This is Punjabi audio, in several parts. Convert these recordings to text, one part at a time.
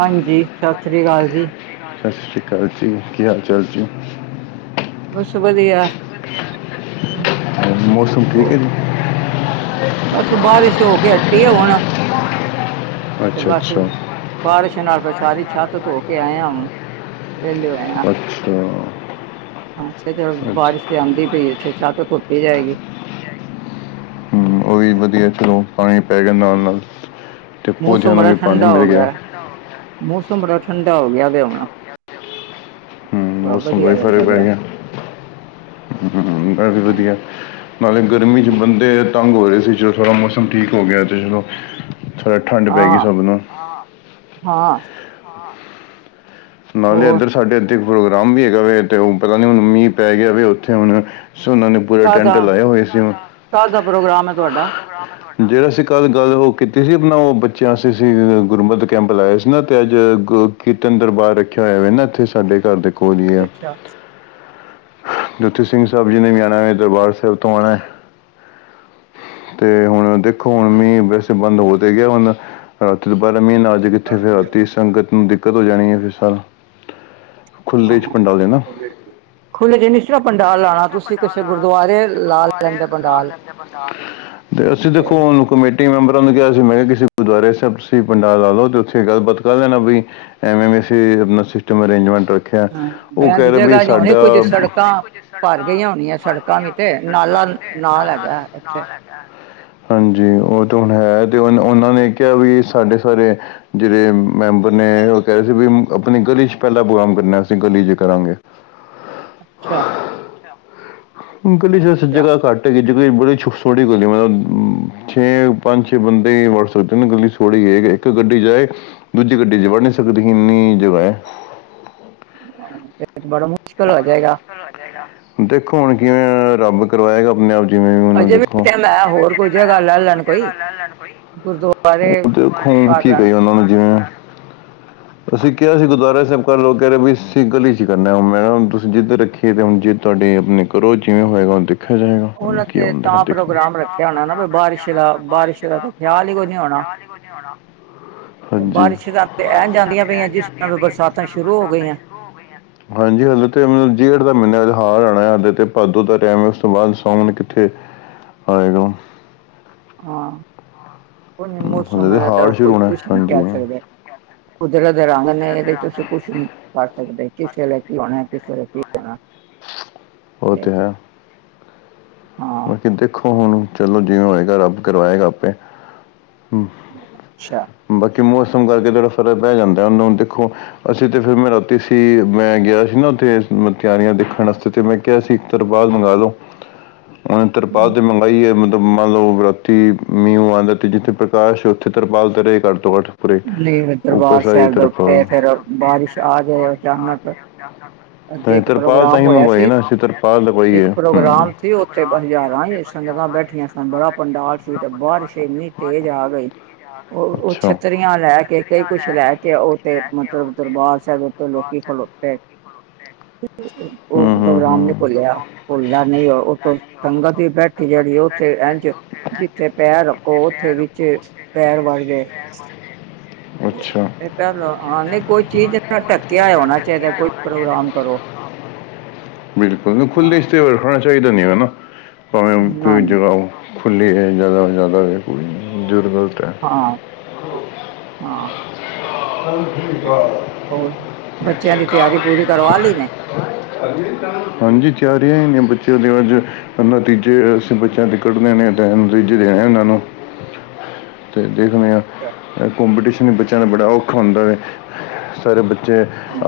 ਹਾਂਜੀ ਸਤਿ ਸ੍ਰੀ ਹਾਂਜੀ ਅਕਾਲ ਜੀ। ਸਤਿ ਸ੍ਰੀ ਅਕਾਲ ਜੀ ਕੀ ਹਾਲ ਚਾਲ ਜੀ। ਬਸ, ਵਧੀਆ ਹਮ। ਮੌਸਮ ਠੀਕ ਹੈ ਜੀ। ਬਸ, ਬਾਰਸ਼ ਹੋ ਕੇ ਹੱਟੀ ਹੈ, ਹੁਣ। ਤੇ, ਅੱਛਾ ਬਸ ਅੱਛਾ ਬਾਰਿਸ਼ ਨਾਲ, ਫੇਰ ਸਾਰੀ ਛੱਤ ਧੋ ਕੇ ਆਏ ਆ ਹੁਣ। ਵਿਹਲੇ ਹੋਏ ਹਾਂ। ਅੱਛਾ ਅੱਛਾ। [unintelligible] ਤੇ ਆਂਦੀ ਪਈ ਛੇ 'ਚ ਤੋਂ ਧੋਤੀ ਜਾਏਗੀ ਹੂੰ, ਉਹ ਵੀ ਵਧੀਆ ਚਲੋ, ਪਾਣੀ ਪੈ ਗਿਆ ਨਾਲ- ਨਾਲ ਤੇ ਪੌਦਿਆਂ ਮੌਸਮ ਨੂੰ ਬੜਾ ਵੀ ਪਾਣੀ ਠੰਡਾ ਮਿਲ ਹੋ ਗਿਆ। ਮੌਸਮ ਬੜਾ ਠੰਡਾ ਹੋ ਗਿਆ ਵੇ ਹੁਣ ਵਧੀਆ ਲੱਗਦਾ ਪਿਆ, ਹਾਂ। [unintelligible] ਨਾਲੇ, ਗਰਮੀ 'ਚ ਬੰਦੇ ਤੰਗ ਹੋ ਰਹੇ ਸੀ, ਚਲੋ, ਥੋੜ੍ਹਾ ਮੌਸਮ ਠੀਕ ਹੋ ਗਿਆ ਤੇ, ਚਲੋ ਥੋੜ੍ਹਾ ਠੰਢ ਪੈ ਗਈ ਹਾਂ, ਸਭ ਨੂੰ ਹਾਂ। ਨਾਲੇ, ਹੋਰ ਇਧਰ ਸਾਡੇ, ਇਥੇ ਪ੍ਰੋਗਰਾਮ ਵੀ ਹੈਗਾ ਵੇ, ਤੇ ਉਹ ਪਤਾ ਨ੍ਹੀ, ਹੁਣ ਮੀਹ ਪੈ ਗਿਆ ਹੋਵੇ ਉਥੇ ਹੁਣ ਸੁਣਨ ਪੂਰਾ ਕਾਹਦਾ, ਟੈਂਟ ਲਾਏ ਹੋਏ ਸੀ। ਕਾਹਦਾ ਪ੍ਰੋਗਰਾਮ ਹੈ, ਤੁਹਾਡਾ? ਜਿਹੜਾ ਅਸੀਂ ਕੱਲ ਗੱਲ ਉਹ ਕੀਤੀ ਸੀ, ਆਪਣਾ ਉਹ ਬੱਚਿਆਂ ਸੀ, ਅਸੀਂ ਗੁਰਮਤਿ ਕੈਂਪ ਲਾਇਆ ਸੀ, ਨਾ ਤੇ ਅੱਜ ਗ ਕੀਰਤਨ ਦਰਬਾਰ ਰੱਖਿਆ ਹੋਇਆ ਵੇ ਨਾ, ਇੱਥੇ ਸਾਡੇ ਘਰ ਦੇ ਕੋਲ ਹੀ ਆ। ਅੱਛਾ, ਉੱਥੇ ਸਿੰਘ ਸਾਹਿਬ ਜੀ ਨੇ ਵੀ, ਆਉਣਾ ਦਰਬਾਰ ਸਾਹਿਬ ਤੋਂ ਆਉਣਾ। ਤੇ, ਹੁਣ ਦੇਖੋ ਹੁਣ, ਮੀਂਹ ਵੈਸੇ ਬੰਦ ਹੋ ਤੇ ਗਿਆ ਹੁਣ ਰਾਤੀ ਦੁਬਾਰਾ ਮੀਂਹ ਨੇ ਆ ਜਾ ਕਿੱਥੇ ਫਿਰ ਰਾਤੀ ਸੰਗਤ ਨੂੰ ਦਿੱਕਤ ਹੋ ਜਾਣੀ ਹੈ ਫਿਰ ਸਾਰਾ ਖੁੱਲੇ 'ਚ ਹਾਂ। ਪੰਡਾਲ ਏ ਨਾ। ਖੁੱਲੇ ਚ ਨੀ ਇਸ ਤਰ੍ਹਾਂ ਖੁੱਲੇ ਪੰਡਾਲ ਜ ਨ ਲਾਣਾ, ਸੀ ਨਾ ਤੁਸੀਂ ਪੰਡਾਲ ਕਿਸੇ ਲਾਉਣਾ ਤੁਸੀਂ ਗੁਰਦੁਆਰੇ ਕਿਸੇ ਲਾ ਗੁਰਦੁਆਰੇ ਲੈਂਦੇ ਲਾ ਪੰਡਾਲ। ਲੈਂਦੇ ਪੰਡਾਲ [inaudible] ਤੇ ਅਸੀਂ ਦੇਖੋ ਹੁਣ ਕਮੇਟੀ ਮੈਂਬਰਾਂ ਨੂੰ ਕਿਹਾ ਸੀ, ਮੈਂ ਕਿਹਾ, ਕਿਸੇ ਗੁਰਦੁਆਰੇ ਸਾਹਿਬ, ਤੁਸੀਂ ਪੰਡਾਲ ਲਾ ਲਓ, ਤੇ ਉੱਥੇ ਗੱਲਬਾਤ ਕਰ ਲੈਣਾ ਵਈ ਐਵੇਂ ਮੇ ਸੇ ਨ ਸਿਸਟਮ ਅਰੇਂਜਮੈਂਟ ਰੱਖਿਆ ਹਾਂ ਉਹ ਬਹਿਣ ਕਹਿ ਦੀ ਰਹੇ ਬੀ ਜਗ੍ਹਾ ਨੀ ਹੋਣੀ ਸਾਡਾ ਕੁੱਝ ਸੜਕਾਂ ਭਰ ਗਈਆਂ, ਹੋਣੀਆਂ ਸੜਕਾਂ ਵੀ ਤੇ, ਨਾਲਾ, ਨਾਲ ਹੈਗਾ ਉਥੇ ਹਾਂਜੀ, ਉਹ ਤਾਂ ਹੁਣ ਹੈ ਤੇ ਉਹ ਉਹਨਾਂ ਨੇ ਕਿਹਾ ਵੀ ਸਾਡੇ ਸਾਰੇ ਜਿਹੜੇ ਮੈਂਬਰ ਨੇ ਉਹ ਕਹਿ ਰਹੇ ਸੀ ਵੀ ਆਪਣੀ ਗਲੀ 'ਚ ਪੈਲਾਂ ਪ੍ਰੋਗਰਾਮ ਕਰਨਾ ਅਸੀਂ ਗਲੀ 'ਚ ਕਰਾਂਗੇ। [inaudible] ਅੱਛਾ ਗਲੀ ਚ, ਵੈਸੇ ਅੱਛਾ ਜਗ੍ਹਾ ਘੱਟ ਹੈਗੀ [unintelligible] ਥੋੜ੍ਹੀ ਗਲੀ ਮਤਲਬ ਛੇ ਪੰਜ ਛੇ ਬੰਦੇ ਹੀ ਵੜ ਸਕਦੇ ਨੇ ਗਲੀ ਸੌੜ੍ਹੀ ਇੱਕ ਗੱਡੀ ਜਾਏ। ਦੂਜੀ ਗੱਡੀ 'ਚ ਵੜ ਨੀ ਸਕਦੀ ਇੰਨੀ ਜਗ੍ਹਾ ਹੈ। ਫੇਰ ਬੜਾ, ਮੁਸ਼ਕਿਲ ਹੋ ਜਾਏਗਾ। ਦੇਖੋ, ਹੁਣ ਕਿਵੇ ਰੱਬ ਕਰਵਾਏਗਾ, ਆਪਣੇ ਆਪ। ਜਿਵੇਂ ਵੀ ਹੁਣ ਅਜੇ ਦੇਖੋ ਟਾਈਮ ਹੈ ਹੋਰ ਕੋਈ ਜਗ੍ਹਾ ਲੈ ਲੈਣ ਕੋਈ ਗੁਰਦੁਆਰੇ [unintelligible] ਦੇਖੋ ਹੁਣ ਕਰ ਕੀ ਲੈਣ ਕਹੀਏ, ਉਹਨਾਂ ਨੂੰ, ਜਿਵੇਂ ਅਸੀਂ ਕਿਹਾ ਸੀ ਗੁਰਦੁਆਰਾ ਸਾਬ੍ਹ ਕਰ ਲੋ ਕਹਿ ਰਹੇ ਵੀ ਅਸੀਂ ਗਲੀ 'ਚ ਕਰਨਾ ਹੁਣ ਮੈਂ ਹੁਣ ਤੁਸੀਂ ਜਿੱਦ ਰੱਖੀਏ ਹੁਣ ਜਿੱਦ ਤੁਹਾਡੇ ਆਪਣੇ ਘਰੋਂ ਜਿਵੇਂ ਹੋਏਗਾ। ਉਹਨਾਂ ਤੇ ਤਾਂ ਪ੍ਰੋਗਰਾਮ ਰੱਖਿਆ ਹੋਣਾ ਨਾ ਵੀ ਬਾਰਿਸ਼ ਦਾ ਬਾਰਿਸ਼ ਦਾ ਤਾਂ [unintelligible] ਬਾਰਿਸ਼ ਖਿਆਲ ਹੀ ਕੋਈ ਨ ਨੀ ਹੋਣਾ ਵਿਆਹ ਕੁ ਜਾਣਾ ਤੇ ਹਾਂਜੀ ਬਾਰਿਸ਼ ਬਾਰਸ਼ ਤਾਂ ਏ ਜਾਂਦੀਆਂ ਪਈਆਂ ਜ ਤਾਂ, ਸ਼ੁਰੂ ਹੋ ਗਈਆਂ। ਹਾਂਜੀ, ਹਲੇ ਤੇ ਜੇਠ ਦਾ ਮਹੀਨਾ ਹੈਗਾ। ਹਾੜ ਆਉਣਾ ਹਜੇ ਤੇ, ਭਾਦੋੰ ਦਾ ਟਾਈਮ ਹੈ। ਉਸ ਤੋਂ ਬਾਅਦ ਸਾਵਨ ਕਿੱਥੇ ਆਏਗਾ? ਹਾਂ, ਕੋਈ ਨਾ ਮੋਸਮ ਹਲੇ ਤੇ ਦਾ, ਹਾੜ ਸ਼ੁਰੂ ਹੋਣਾ ਕੁਝ ਹੈ। ਨਹੀ ਹਾਂਜੀ ਕਹਿ ਸਕਦੇ। ਕੁਦਰਤ ਰੰਗ ਨੇ ਇਦੇ 'ਚ ਅਸੀਂ ਕੁਛ ਨੀ ਕਰ ਸਕਦੇ ਕਿਸੇ ਲੈ ਕੀ ਹੋਣਾ ਕਿਸੇ ਲ ਕੀ ਹੋਣਾ। ਉਹ ਤੇ ਹੈ। ਹਾਂ ਬਾਕੀ ਦੇਖੋ, ਹੁਣ ਚਲੋ ਜਿਵੇ ਹੋਏਗਾ ਰੱਬ ਕਰਵਾਏਗਾ ਆਪੇ ਹ ਅੱਛਾ ਬੱਚੇ ਮੌਸਮ ਕਰਕੇ ਥੋੜਾ ਫਰਕ ਪੈ ਜਾਂਦਾ ਉਹੂੰ ਹੁਣ ਦੇਖੋ। ਅਸੀਂ ਤੇ ਫਿਰ ਮੈਂ ਰਾਤੀ ਸੀ ਮੈਂ ਗਿਆ ਸੀ ਨਾ ਉੱਥੇ ਤਿਆਰੀਆਂ ਦੇਖਣ ਆਸਤੇ ਤੇ ਮੈਂ ਕਿਹਾ ਸੀ ਤਰਪਾਲ ਮੰਗਾ ਲੋੋ ਉਹਨੇ ਤਰਪਾਲ ਤੇ ਮੰਗਾਈ ਹੈ। ਮੰਨ ਲਓ ਰਾਤੀ ਮੀਂਹ ਉਂਹ ਆਉਂਦਾ ਤੇ ਜਿੱਥੇ ਪ੍ਰਕਾਸ਼ ਉੱਥੇ ਤਰਪਾਲ ਤੇ ਰਹੇ ਘੱਟੋ ਤੋਂ ਘੱਟ ਪੂਰੇ ਨਹੀਂ ਫਿਰ ਉੱਪਰ ਦਰਬਾਰ ਸਾਰੀ ਸਾਬ ਦੇ ਤਰਪਾਲ ਉਤੇ ਫਿਰ ਬਾਰਿਸ਼ ਆ ਜਾਏ ਅਚਾਨਕ ਅੱਗੇ ਤਾਂ ਇੱਕ ਤਰਪਾਲ ਤਾਂ ਪ੍ਰੋਗਰਾਮ ਹੀ ਹੋਇਆ ਮੰਗਵਾਈ ਸੀ ਨਾ ਅਸੀ ਤਰਪਾਲ ਲਗਵਾਈਏ ਇੱਕ ਹੂੰ ਪ੍ਰੋਗਰਾਮ ਸੀ ਉੱਥੇ ਹਜ਼ਾਰਾਂ ਸੰਗਤਾਂ ਬੈਠੀਆਂ ਸਨ ਬੜਾ ਪੰਡਾਲ ਸੀ ਤੇ ਬਾਰਿਸ਼ ਇੰਨੀ ਤੇਜ਼ ਆ ਗਈ। ਉਹ -ਉਹ ਅੱਛਾ ਛੱਤਰੀਆਂ ਲੈ ਕੇ ਕਈ ਕੁਛ ਲੈ ਕੇ ਉਹ ਤੇ ਮਤਲਬ ਦਰਬਾਰ ਸਾਹਿਬ ਲੋਕੀ ਖਲੋਤੇ [unintelligible] ਉਹ ਹੂੰ ਹੂੰ ਪ੍ਰੋਗਰਾਮ ਨੀ ਹੂੰ ਭੁੱਲਿਆ, ਭੁੱਲਦਾ ਨਹੀ ਉਹ। ਉਥੋਂ ਸੰਗਤ ਦੀ ਬੈਠੀ ਜਿਹੜੀ ਉੱਥੇ ਇੰਜ ਜਿੱਥੇ ਪੈਰ ਰੱਖੋ ਉੱਥੇ ਵੀ ਫਿਰ ਪੈਰ ਵੜ ਗੇ। ਅਛਾ ਹਾਂ ਨਹੀਂ ਕੋਈ ਚੀਜ਼ ਨਾ ਢੱਕਿਆ ਹੋਣਾ ਚਾਹੀਦਾ ਕੋਈ ਪ੍ਰੋਗਰਾਮ ਕਰੋ [unintelligible] ਬਿਲਕੁਲ ਹਾਂ ਖੁੱਲਦੇ [unintelligible] ਸੀ ਤੇ ਬ ਰਸਤਾ ਚਾਹੀਦਾ ਨਹੀ ਹੈ। ਨਾ ਭਾਵੇ ਕੋਈ ਨਾ ਨਾ ਜਗਾ ਖੁਲੀ ਹੈ। ਜਿਆਦਾ ਤੋ ਜਿਆਦਾ। ਜੁਰਬਲਤ ਹੈ ਹਾਂ [unintelligible] ਹਾਂ [inaudible] ਹੋਰ ਬੱਚਿਆਂ ਦੀ ਤਿਆਰੀ ਪੂਰੀ ਕਰਵਾ ਲਈ ਨੇ। [inaudible] ਹਾਂਜੀ ਚਾਰ ਨੇ ਬੱ ਉਹਦੇ ਅਜ ਨਤੀਜੇ ਅਸੀਂ ਬੱਚਿਆਂ ਤੇ ਕੱਢਣੇ ਨੇ ਤੇ ਨਤੀਜੇ ਦੇਣੇ ਉਹਨਾਂ ਨੂੰ ਹ [unintelligible] ਤੇ ਦੇਖਦੇ ਹਾਂ ਕੋਂਪੀਟੀਸ਼ਨ ਬੱਚਿਆਂ ਦਾ ਬੜਾ ਔਖਾ ਹੋਦਾ ਵੇ ਸਾਰੇ ਬੱਚੇ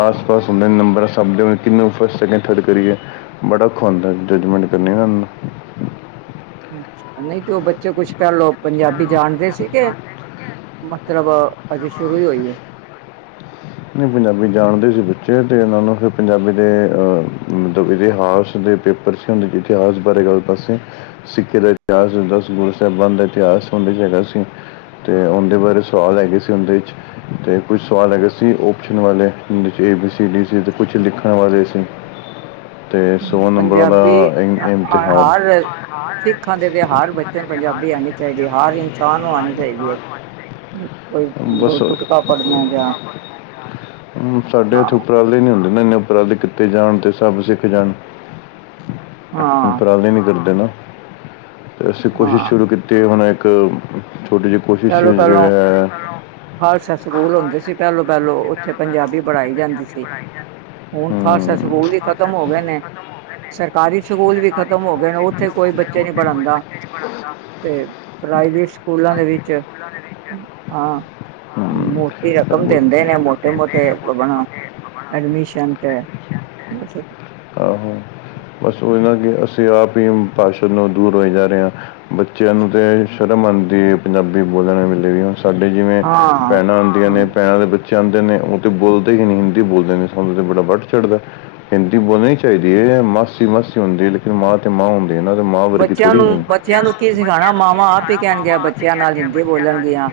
ਆਸ-ਪਾਸ ਹੁੰਦੇ ਨੇ ਨੰਬਰਾਂ ਸਭ ਦੇ ਕਿੰਨੇ ਫਸਟ ਸੈਕਿੰਡ ਥਰਡ ਕਰੀਏ ਬੜਾ ਔਖਾ ਹੂੰਦਾ ਜਜਮੈਂਟ ਕਰਨੀ [unintelligible] ਅੱਛਾ, ਨਹੀ ਤੇ ਉਹ ਬੱਚੇ ਕੁਛ ਪਹਿਲਓ ਪੰਜਾਬੀ ਜਾਣਦੇ ਸੀ ਗੇ। ਮਤਲਬ ਅਜੇ ਸ਼ੁਰੂ ਈ ਹੋਈ ਹੈ। ਨਹੀਂ, ਪੰਜਾਬੀ ਜਾਣਦੇ ਸੀ ਬੱਚੇ ਅਤੇ ਇਹਨਾਂ ਨੂੰ ਫੇਰ ਪੰਜਾਬੀ ਦੇ ਅ ਮਤਲਬ ਇਤਿਹਾਸ ਦੇ ਪੇਪਰ ਸੀ ਹੁੰਦੇ ਇਤਿਹਾਸ ਬਾਰੇ ਗੱਲ ਦੱਸੇ। ਸਿੱਖ ਕੇ ਦਾ ਇਤਿਹਾਸ ਦ ਗੁਰੂ ਸਾਹਿਬਾਂ ਦਾ ਇਤਿਹਾਸ ਉਂਦੇ ਹੈਗਾ ਸੀ। ਉਹਦੇ ਬਾਰੇ ਸਵਾਲ ਹੈਗੇ ਸੀ। ਉਹਦੇ 'ਚ ਤੇ ਕੁਛ ਸਵਾਲ ਹੈਗੇਏ ਸੀ। ਸੀ, ਓਪਸ਼ਨ ਵਾਲੇ ਜਦੇ ਏ- ਬੀ- ਸੀ- ਡੀ- ਸੀ ਤੇ ਕੁਛ ਲਿਖਣ ਵਾਲੇ ਸੀ। ਤੇ ਨੰਬਰਾਂ ਪੰਜਾਬੀ ਦਾ ਇਮ- ਇਮਤਿਹਾਨ [unintelligible] ਸਿੱਖਾਂ ਦੇ ਤੇ ਹਰ ਬੱਚੇ ਨੂੰ ਪੰਜਾਬੀ ਆਂਣੀ ਚਾਈਦੀ ਹੈ ਹਰ ਇਨਸਾਨ ਨੂੰ ਆਂਣੀ ਚਾਈਦੀ ਹੈ। ਕੋਈ ਗੁਰ ਬਸ ਗੁਟਕਾ ਪੜਨਾ ਜਾਂ [inaudible] ਸਾਡੇ ਹਾਂ ਇੱਥੇ ਉਪਰ ਨੀ ਹੁੰਦੇ ਇਨੇ ਉਪਰ ਵਾਲੇ ਕੀਥੇ ਜਾਣ ਤੇ ਸਭ ਸਿੱਖ ਜਾਣ ਹਾਂ [unintelligible] ਤੇ ਅਸੀਂ ਕੋਸ਼ਿਸ਼ ਹਾਂ ਸ਼ੁਰੂ ਕੀਤੀ ਹੁਣ ਇਕ ਛੋਟੀ ਜਿਹੀ। ਕੋਸ਼ਿਸ਼ ਜਿਹੜਾ ਪੈਲੋਂ-ਪੈਲੋਂ ਹੈ ਖਾਲਸਾ ਸਕੂਲ ਹੁੰਦੇ ਸੀ ਪੈਲੋ-ਪੈਲੋ ਉਥੇ ਪੰਜਾਬੀ ਪੜਾਈ ਜਾਦੀ ਸੀ। ਹੁਣ ਖਾਲਸਾ ਹਮ, ਸਕੂਲ ਹੀ ਖ਼ਤਮ ਹੋ ਗਏ ਨੇ ਸਰਕਾਰੀ ਸਕੂਲ ਵੀ ਖਤਮ ਹੋ ਗਏ ਨੇ ਉੱਥੇ ਕੋਈ ਬੱਚੇ ਨਹੀ ਪੜ੍ਹਾਉਦਾ। ਤੇ ਪ੍ਰਾਈਵੇਟ ਸਕੂਲਾਂ ਦੇ ਵਿਚ ਹਾਂ ਮੋਟੀ ਰਕਮ ਦਿੰਦੇ ਨੇ ਮੋਟੇ [unintelligible] ਐਡਮੀਸ਼ਨ ਤੇ ਆਹੋ, ਬਸ ਉਹ ਨਾ ਕਿ ਅਸੀਂ ਆਪ ਹੀ [unintelligible] ਦੂਰ ਹੋਏ ਜਾ ਰਹੇ ਹਾਂ। ਬੱਚਿਆਂ ਨੂੰ ਤੇ ਸ਼ਰਮ ਆਉਦੀ ਹੈ। ਪੰਜਾਬੀ ਬੋਲਣ ਵੇਲੇ ਵੀ ਸਾਡੇ ਜਿਵੇਂ ਹਾਂ ਭੈਣਾਂ ਆਂਦੀਆਂ ਨੇ ਪੈਰਾ ਦੇ ਵਿੱਚ ਚਾਹੁੰਦੇ ਨੇ ਉਹ ਤੇ ਬੋਲਦੇ ਹੀ ਨਹੀਂ ਹਿੰਦੀ ਬੋਲਦੇ ਨੇ ਸਾਨੂੰ ਬੜਾ ਵੱਟ ਚੜਦਾ। ਬੋਲਣੀ ਚਾਹੀਦੀ ਹੈ। ਮਾਸੀ- ਮਾਸੀ ਹੁੰਦੀ ਲੇਕਿਨ ਮਾਂ ਤੇ ਮਾਂ ਹੁੰਦੀ। ਹੈ ਨਾ ਤੇ ਮਾਂ ਵਰਗੀ ਬੱਚਿਆਂ ਥੋੜੀ ਨੂੰ ਹੈ ਬੱਚਿਆਂ ਨੂੰ ਕੀ ਸਿਖਾਉਣਾ ਮਾਵਾਂ ਆਪ ਹੀ ਕਹਿਣ ਗਿਆ ਬੱਚਿਆਂ ਨਾਲ ਹਿੰਦੀ ਬੋਲਣਗੀਆਂ।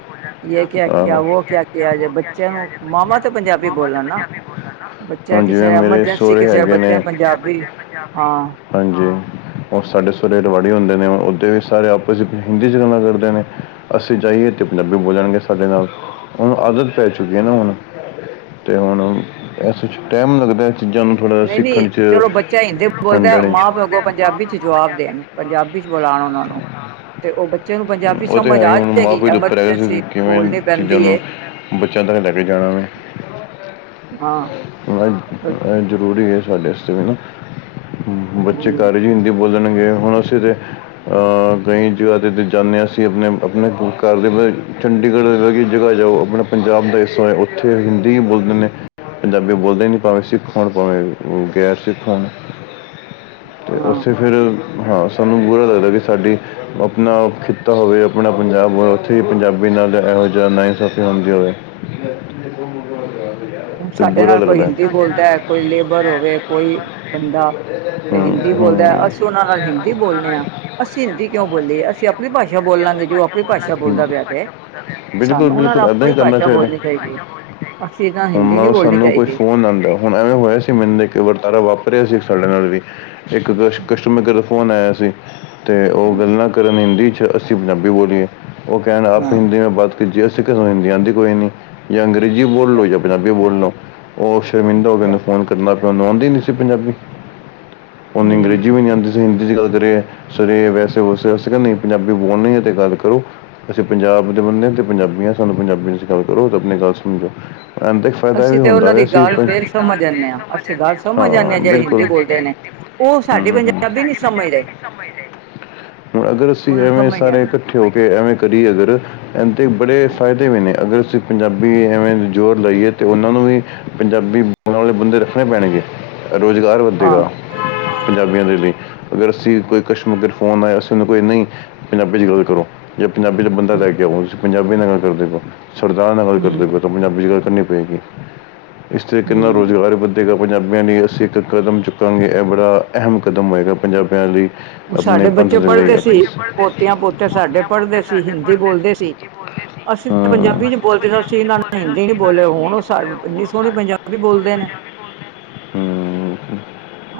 ਯ ਕਿਆ ਕਿਆ ਆਹੋ ਵੋ ਕਿਆ ਕੇ ਜੇ ਬੱਚਿਆਂ ਨੂੰ ਮਾਵਾ ਤਾਂ ਪੰਜਾਬੀ ਬੋਲਣ ਨਾ ਬੱਚਾ ਹੁਣ ਜਿਵੇਂ ਕਿਸੇ ਮੇਰੇ ਐਮਰਜੈਂਸੀ ਸਹੁਰੇ ਕਿਸੇ ਹੈਗੇ ਨੇ ਬੱਚੇ ਪੰਜਾਬੀ ਹਾਂ। ਹਾਂਜੀ, ਉਹ ਸਾਡੇ ਸੁਹਰੇ ਰਵਾੜੀ ਹੁੰਦੇ ਨੇ ਉਓਦੇ ਵੀ ਸਾਰੇ ਆਪਸ ਹਿੰਦੀ ਚ ਗੱਲਾਂ ਕਰਦੇ ਨੇ। ਅਸੀਂ ਜਾਈਏ ਤੇ ਪੰਜਾਬੀ ਬੋਲਣਗੇ ਸਾਡੇ ਨਾਲ ਉਹਣੂੰ ਆਦਤ ਪੈ ਚੁੱਕੀ ਹੈ ਨਾ ਹੁਣ ਤੇ ਹੁਣ ਇਸ ਟਾਈਮ ਲੱਗਦਾ ਚੀਜ਼ਾਂ ਨੂੰ ਥੋੜ੍ਹਾ ਨਹੀਂ, ਨਹੀਂ ਚਲੋ ਬੱਚਾ ਹਿੰਦੀ ਬੋਲਦਾ ਚ ਮਾਂ-ਪਿਓ ਅਗੋਂ ਪੰਜਾਬੀ ਚ ਜਵਾਬ ਦੇਣ। ਪੰਜਾਬੀ ਚ ਬੋਲਾਉਣ ਉਹਨਾਂ ਨੂੰ। ਤੇ ਉਹ ਬੱਚੇ ਨੂੰ ਪੰਜਾਬੀ ਉਹ ਤੇ ਸਮਝ ਹੈ ਹੀ ਆ ਹੁਣ ਮਾਂ ਜਾਏਗੀ ਪਿਓ ਦੇ ਉੱਪਰ ਹੈਗਾ ਸੀ ਐਮਰਜੈਂਸੀ ਕਿ ਕਿਵੇਂ ਬੋਲਣੀ ਚੀਜ਼ਾਂ ਪੈਂਦੀ। ਨੂੰ ਬੱਚਿਆਂ ਤੱਕ ਲੈ ਕੇ ਜਾਣਾ ਹਾਂ ਵੈਂ ਹਮ ਇਹ ਜ਼ਰੂਰੀ ਹੈ। ਸਾਡੇ ਤੇ ਵੀ ਬੱਚੇ ਘਰ ਚ ਹਿੰਦੀ ਬੋਲਣਗੇ ਹੁਣ ਅਸੀਂ ਤੇ ਕਈ ਜਗ੍ਹਾ ਤੇ ਜਾਂਦੇ ਹਾਂ ਅਸੀਂ ਆਪਣੇ ਆਪਣੇ ਘਰ ਦੇ ਚੰਡੀਗੜ੍ਹ ਜਗ੍ਹਾ ਜਾਓ। ਆਪਣਾ ਪੰਜਾਬ ਦਾ ਹਿੱਸਾ ਹੈ। ਉੱਥੇ ਹਿੰਦੀ ਹੀ ਬੋਲਦੇ ਨੇ ਪੰਜਾਬੀ ਬੋਲਦੇ ਹੀ ਨਹੀਂ ਪਾਵੇਂ ਸਿੱਖ ਹੋਣ ਉਹ ਗਿਆ ਸੀਂਖੋਂ ਅਤੇ ਹਾਂ ਉੱਥੇ ਫਿਰ, ਹਾਂ ਸਾਨੂੰ ਬੁਰਾ ਲੱਗਦਾ ਕਿ ਸਾਡੀ ਆਪਣਾ ਖਿੱਤਾ ਹੋਵੇ ਆਪਣਾ ਪੰਜਾਬ ਉੱਥੀ ਪੰਜਾਬੀ ਨਾਲ ਇਹੋ ਜਿਹਾ ਨਾਇਸਾਫ਼ੀ ਹੁੰਦੀ ਹੋਵੇ। ਹੁਣ ਅਤੇ ਸਾਡੇ ਬੁਰਾ ਨਾਲ ਕੋਈ ਲੱਗਦਾ ਹਿੰਦੀ ਬੋਲਦਾ ਹੈ ਕੋਈ ਲੇਬਰ ਹੋਵੇ ਕੋਈ ਬੰਦਾ। ਤੇ ਹਿੰਦੀ ਹੂੰ ਹੂੰ ਬੋਲਦਾ ਅਸੀਂ ਬੋਲਿਆ ਉਹਨਾਂ ਨਾਲ ਹਿੰਦੀ ਬੋਲਦੇ ਹਾਂ ਅਸੀਂ ਹਿੰਦੀ ਕਿਉਂ ਬੋਲੀਏ ਅਸੀਂ ਆਪਣੀ ਭਾਸ਼ਾ ਬੋਲਾਂਗੇ ਜੋ ਆਪਣੀ ਭਾਸ਼ਾ ਬੋਲਦਾ ਪਿਆ ਤੇ ਬਿਲਕੁਲ ਸਾਨੂੰ ਉਹਨਾਂ ਨਾਲ ਬਿਲਕੁਲ ਐਦਾਂ ਆਪਣੀ ਹੀ ਭਾਸ਼ਾ ਬੋਲਣੀ ਅਸੀ ਗ [unintelligible] ਮਾਂ ਸਾਨੂੰ ਕੋਈ ਫੋਨ ਹੁਣ ਐਵੇਂ ਹੋਇਆ ਸੀ ਮੈਨੂੰ ਇੱਕ ਵਰਤਾਰਾ ਵਾਪਰਿਆ ਸੀ ਸਾਡੇ ਨਾਲ ਵੀ। ਇੱਕ ਕ ਕਸਟਮਰ ਕੇਰ ਦਾ ਫੋਨ ਆਏਆ ਸੀ, ਤੇ ਓ ਗੱਲਾਂ ਕਰਨ ਹਿੰਦੀ ਚ ਅਸੀ ਪੰਜਾਬੀ ਬੋਲੀਏ, ਓ ਕੈਣ ਆਪ ਤੋ ਹਾਂ ਹਿੰਦੀ ਮੇ ਬਾਤ ਕੀਜੀਏ ਅਸੀ ਕੇਆ ਸਾਨੁੰ ਹਿੰਦੀ ਆਂਦੀ ਕੋਈ ਨੀ ਜੇ ਅੰਗ ਹਿੰਦੀ ਬੋਲ ਲੋ ਯਾ ਪੰਜਾਬੀ ਬੋਲ ਲੋ, ਓ ਸ਼ਰਮਿੰਦਾ ਹੋਗੇ ਨ ਅੱਛਾ ਫੋਨ ਕ [unintelligible] ਓਨੂੰ ਆਊਦੀ ਨੀ ਸੀ ਪੰਜਾਬੀ, ਓਨੂੰ ਹਮ ਅੰਗਰੇਜੀ ਵੀ ਨੀ ਆਉਂਦੀ ਸੀ ਸੀ ਹਿੰਦੀ ਚ ਗੱਲ ਕਰੀਏ, ਸਰ ਵੈਸੇ ਵੂਸੇ ਅਸੀਂ ਕੇਆ ਨਈ ਪੰਜਾਬੀ ਬੋਲਨੀ ਐ ਤੇ ਗੱਲ ਕਰੋ ਅਸੀਂ ਪੰਜਾਬ ਦੇ ਬੰਦੇ ਆ, ਤੇ ਪੰਜਾਬੀ ਆਂ ਸਾਨੂੰ ਪੰਜਾਬੀ ਚ ਗੱਲ ਕਰੋ ਤੇ ਆਪਣੀ ਗੱਲ ਸਮਝੋ ਐ ਫੈਦਾ ਐ ਅਸੀਂ ਵੀ ਤੇ ਹੂੰਦਾ ਉਹਨਾਂ ਵੇ ਦੀ ਅਸੀ, ਗੱਲ ਫੇਰ ਸਮਝ ਜਾਂਦੇ ਹਾਂ ਅਸੀਂ ਗੱਲ ਸਮਝ ਜਾਂਦੇ ਹਾਂ ਜਿਹੜੇ ਬਿਲਕੁਲ। ਹਿੰਦੀ ਬੋਲਦੇ ਨੇ ਉਹ ਹੂੰ, ਸਾਡੀ ਹੂੰ, ਪੰਜਾਬੀ ਨਹੀਂ ਸਮਝਦੇ ਹੂੰ ਅਗਰ ਅਸੀਂ ਉਹਨਾਂ ਨੂੰ ਐਵੇਂ ਸਮਝ ਨਹੀਂ ਸਾਰੇ ਏਕ ਆਉਂਦੀ ਕੇਓਂ ਕੇ ਐਵੇਂ ਕਰੀਏ ਅਗਰ ਐਂਦੇ ਬੜੇ ਫਾਇਦੇ ਵੇ ਨੇ, ਅਗਰ ਅਸੀਂ ਪੰਜਾਬੀ ਐਵੇਂ ਜੋਰ ਲਾਈਏ ਤੇ ਓਨਾਂ ਨੂੰ ਵੀ ਪੰਜਾਬੀ ਹੁਣ ਆਪਣੇ ਵਾਲੇ ਬੰਦੇ ਰੱਖਣੇ ਪੈਣਗੇ ਰੁਜ਼ਗਾਰ ਹਾਂ ਵੱਧੇਗਾ। ਪੰਜਾਬੀਆਂ ਦੇ ਲਈ, ਅਗਰ ਅਸੀਂ ਕੋਈ ਕਸ਼ਮਗਰ ਫੋਨ ਆਏਆ ਅਸੀ ਓਨੂੰ ਕਈਏ ਨਈ ਪੰਜਾਬੀ ਚ ਗੱਲ ਕਰੋ। ਜੇ ਪੰਜਾਬੀ ਚ ਬੰਦਾ ਹਮ ਲੈ ਕੇ ਆਓ ਹੁਨ ਤੁਸੀ ਪੰਜਾਬੀ ਨਾਲ ਕਰਦੇ ਪੇਓ, ਸਰਦਾਰ ਨਾਲ ਗਲ ਕਰ ਦੇ ਹਮ ਪੇਓ ਪੰਜਾਬੀ ਚ ਗੱਲ ਕਰਨੀ ਪਏਗੀ, ਇਸ ਤਰੀਕੇ ਨਾਲ ਹਮ ਰੋਜਗਾਰ ਵ ਪੰਜਾਬੀਆਂ ਲਈ ਅਸੀਂ ਇੱਕ ਕਦਮ ਚੁੱਕਾਂਗੇ ਐ ਬੜਾ, ਐਹਮ ਕਦਮ ਹੋਏਗਾ ਪੰਜਾਬੀਆਂ ਲਈ ਹੁਣ ਆਪਣੇ ਸਾਡੇ ਪੰਥ ਬੱਚੇ ਦੇ ਲਈ ਪੜਦੇ ਸਾਡੇ ਆਪਣੇ ਸੀ, ਪੋਤੀਆਂ-ਪੋਤੇ ਸਾਡੇ ਪੜਦੇ ਸੀ ਹਿੰਦੀ ਬੋਲਦੇ ਸੀ। ਅਸੀਂ ਤਾਂ ਹਾਂ ਪੰਜਾਬੀ ਚ ਬੋਲਦੇ ਅਸੀਂ ਇਨਾਂ ਨਾਲ ਹਿੰਦੀ ਨੀ ਬੋਲੇ, ਹੋਣ ਸਾ ਇੰਨੀ ਸੋਣੀ ਪੰਜਾਬੀ ਬੋਲਦੇ ਨੇ। [inaudible] ਹਮ,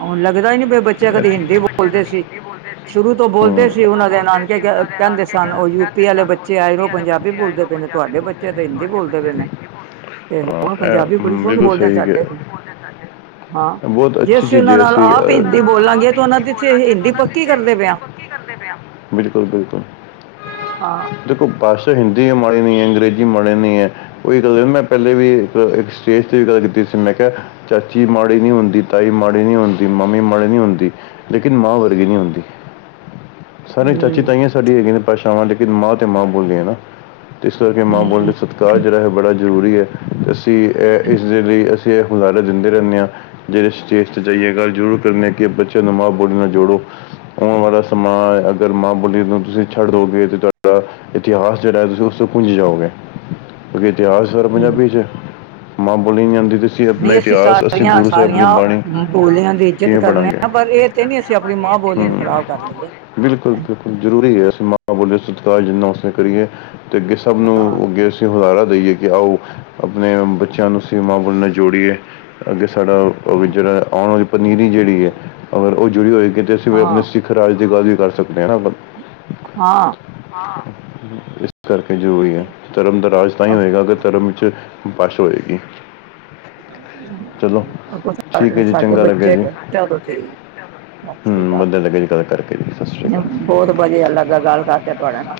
ਹੋਨ ਲੱਗਦਾ ਈ ਨੀ ਬਈ ਬੱਚੇ ਕਦੇ ਹਿੰਦੀ ਬੋਲਦੇ ਸੀ। ਸ਼ੁਰੂ ਤੋਂ ਬੋਲਦੇ ਹੂੰ ਸੀ ਓਨਾਂ ਦੇ ਨਾਨਕੇ ਕ, ਕੈਂਦੇ ਸਨ ਓ ਯੂਪੀ ਵਾਲੇ ਬੱਚੇ ਆਏ ਓ ਪੰਜਾਬੀ ਬੋਲਦੇ ਤੁਹਾਡੇ ਬੱਚੇ ਤੇ ਹਿੰਦੀ ਬੋਲਦੇ ਪੇ ਨੇ, ਤੇ ਹੁਣ ਹਾਂ, ਪੰਜਾਬੀ ਇਹ ਬੜੀ ਹਮ, ਸੋਣੀ ਬਿਲਕੁਲ ਬੋਲਦੇ ਸਹੀ ਕਿ ਸਾਡੇ ਵੀ। ਹਾਂ, ਬਹੁਤ ਜੇ ਅੱਛੀ ਅਸੀਂ ਚੀਜ਼ ਓਨਾਂ ਹੈ ਨਾਲ ਜੇ ਅ, ਆਪ ਈ ਹਿੰਦੀ ਬੋਲਾਂਗੇ ਤੇ ਓਨਾਂ ਤੇ ਹਿੰਦੀ ਪ ਬਿਲਕੁਲ-ਬਿਲਕੁਲ। ਹਾਂ ਦੇਖੋ ਬਾਸ ਹਿੰਦੀ ਏ ਮਾੜੀ ਨਈ ਐ, ਅੰਗਰੇਜ਼ੀ ਮਾੜੇ ਨਈ ਐ ਓਈ ਗੱਲ ਮੈਂ ਪੈਲੇ ਵੀ ਅ, ਏਕ ਸਟੇਜ ਤੇ ਵੀ ਗੱਲ ਕੀਤੀ ਸੀ ਮੈ ਕੇਆ ਚਾਚੀ ਮਾੜੀ ਨੀ ਹੁੰਦੀ, ਤਾਈ ਮਾੜੀ ਨੀ ਹੁੰਦੀ, ਮੰਮੀ ਮਾੜੀ ਨੀ ਹੁੰਦੀ ਲੇਕਿਨ ਮਾਂ ਵਰਗੀ ਨਈ ਹੁੰਦੀ। ਸਾਰੇ ਚਾਚੀ, ਹਮ ਤਾਂਈਆ ਸਾਡੀਆ ਹੈਗੀਆ ਨੇ ਭਾਸ਼ਾਵਾਂ ਲੇਕਿਨ ਮਾਂ ਤੇ ਮਾਂ ਬੋਲੀ ਹੈ ਨਾ। ਤੇ ਇਸ ਕਰਕੇ ਮਾਂ ਬੋਲੀ ਹਮ ਸਤਕਾਰ ਜੇੜਾ ਐ ਬੜਾ ਜਰੂਰੀ ਐ, ਅਸੀਂ ਐ ਇਸ ਦੇ ਲਈ ਅਸੀ ਏ ਗੂਜਾਰ ਦਿੰਦੇ ਰੈਂਨੇ ਆਂ ਜੇੜੇ ਸਟੇਜ ਤੇ ਜਾਈਏ ਗੱਲ ਜ਼ਰੂਰ ਕਰਨੇ ਕੇ ਬੱਚੇਆਂ ਨੂੰ ਮਾਂ ਬੋਲੀ ਨਾਲ ਜੋੜੋ ਆਉਣ ਵਾਲਾ ਸਮਾਂ, ਅਗਰ ਮਾਂ ਬੋਲੀ ਨੂੰ ਤੁਸੀਂ ਛੱਡ ਦੋਗੇ ਤੇ ਤੁਆਡਾ ਇਤਿਹਾਸ ਜੇੜਾ ਏ ਤੁਸੀਂ ਓਸ ਤੋਂ ਕੁੰਜ ਜਾਓਗੇ। ਕੇਓ ਕੀ ਇਤਿਹਾਸ ਸਰ ਹਮ ਪੰਜਾਬੀ ਚ ਏ, ਮਾਂ ਬੋਲੀ ਨੀ ਜਾਂਦੀ ਤੇ ਸੀ ਨਈ ਅਸੀਂ ਸਾਰੀਆਂ-ਸਾਰੀਆਂ, ਬੋਲਿਆਂ ਦੀ ਇੱਜਤ ਕਿਵੇਂ ਕਰਨੇ ਪੜਾਂਗੇ ਆ ਪਰ ਏ ਤੇ ਨਈ ਅਸੀ ਆਪਣੀ ਮਾਂ ਬੋਲੀ ਨੂੰ ਖਰਾਬ ਕਾਰ ਲਈਏ। ਬਿਲਕੁਲ-ਬਿਲਕੁਲ, ਜਰੂਰੀ ਏ ਅਸੀਂ ਮਾਂ ਬੋਲੀ ਦਾ ਸਤਕਾਰ ਜਿੰਨਾ ਹੋ ਸਕੇ ਕਰੀਂਏ। ਤੇ ਅੱਗੇ ਸਬ ਨੂੰ ਹਾਂ ਅੱਗੇ ਅਸੀਂ ਹੂਲਾਰਾ ਦੇਈਏ ਕੇ ਆਓ ਅਪਨੇ ਬੱਚੇਆਂ ਨੂੰ ਅਸੀੇ ਮਾਂ ਬੋਲੀ ਨਾ ਜੋੜੀਏ। ਅੱਗੇ ਸਾਡਾ ਅ ਵੀ ਜੇੜਾ ਆਉਣ ਵਾਲੀ ਪਨੀਂਰੀ ਜੇੜੀ ਏ, ਅਗਰ ਓ ਜੁੜੀ ਹੋਏਗੀ ਤੇ ਅਸੀਂ ਫੇਰ ਅਪਨੇ ਹਾਂ ਸਿ ਰਾਜ ਦੀ ਗੱਲ ਵੀ ਕਰ ਸਕਨੇ ਆ [unintelligible] ਹਾਂ। ਇਸ ਕਰਕੇ ਜਰੂਰੀ ਐ, ਧਰਮ ਦਾ ਰਾਜ ਤਾਂ ਈ ਹੋਏਗਾ ਅਗਰ ਧਰਮ ਵਿੱਚ [unintelligible] ਹੋਏਗੀ ਚਲੋ ਅੱਗੋ ਠੀਕ ਹੈ ਜੀ ਸਾਡੇ ਚੰਗਾ ਲੱਗਿਆ ਬੱਚੇ ਜੀ [unintelligible] ਹੂੰ, ਵਦੀਆ ਲੱਗੇਆ ਜੀ ਗਾੱਲ ਕਰਕੇ ਸਸਰੇ ਆ ਕਾਲ। ਬੋਤ ਬਦੀਆ ਲੱਗਾ ਗਾੱਲ ਕਰਕੇ ਤੁਆੜੇ ਨਾਲ।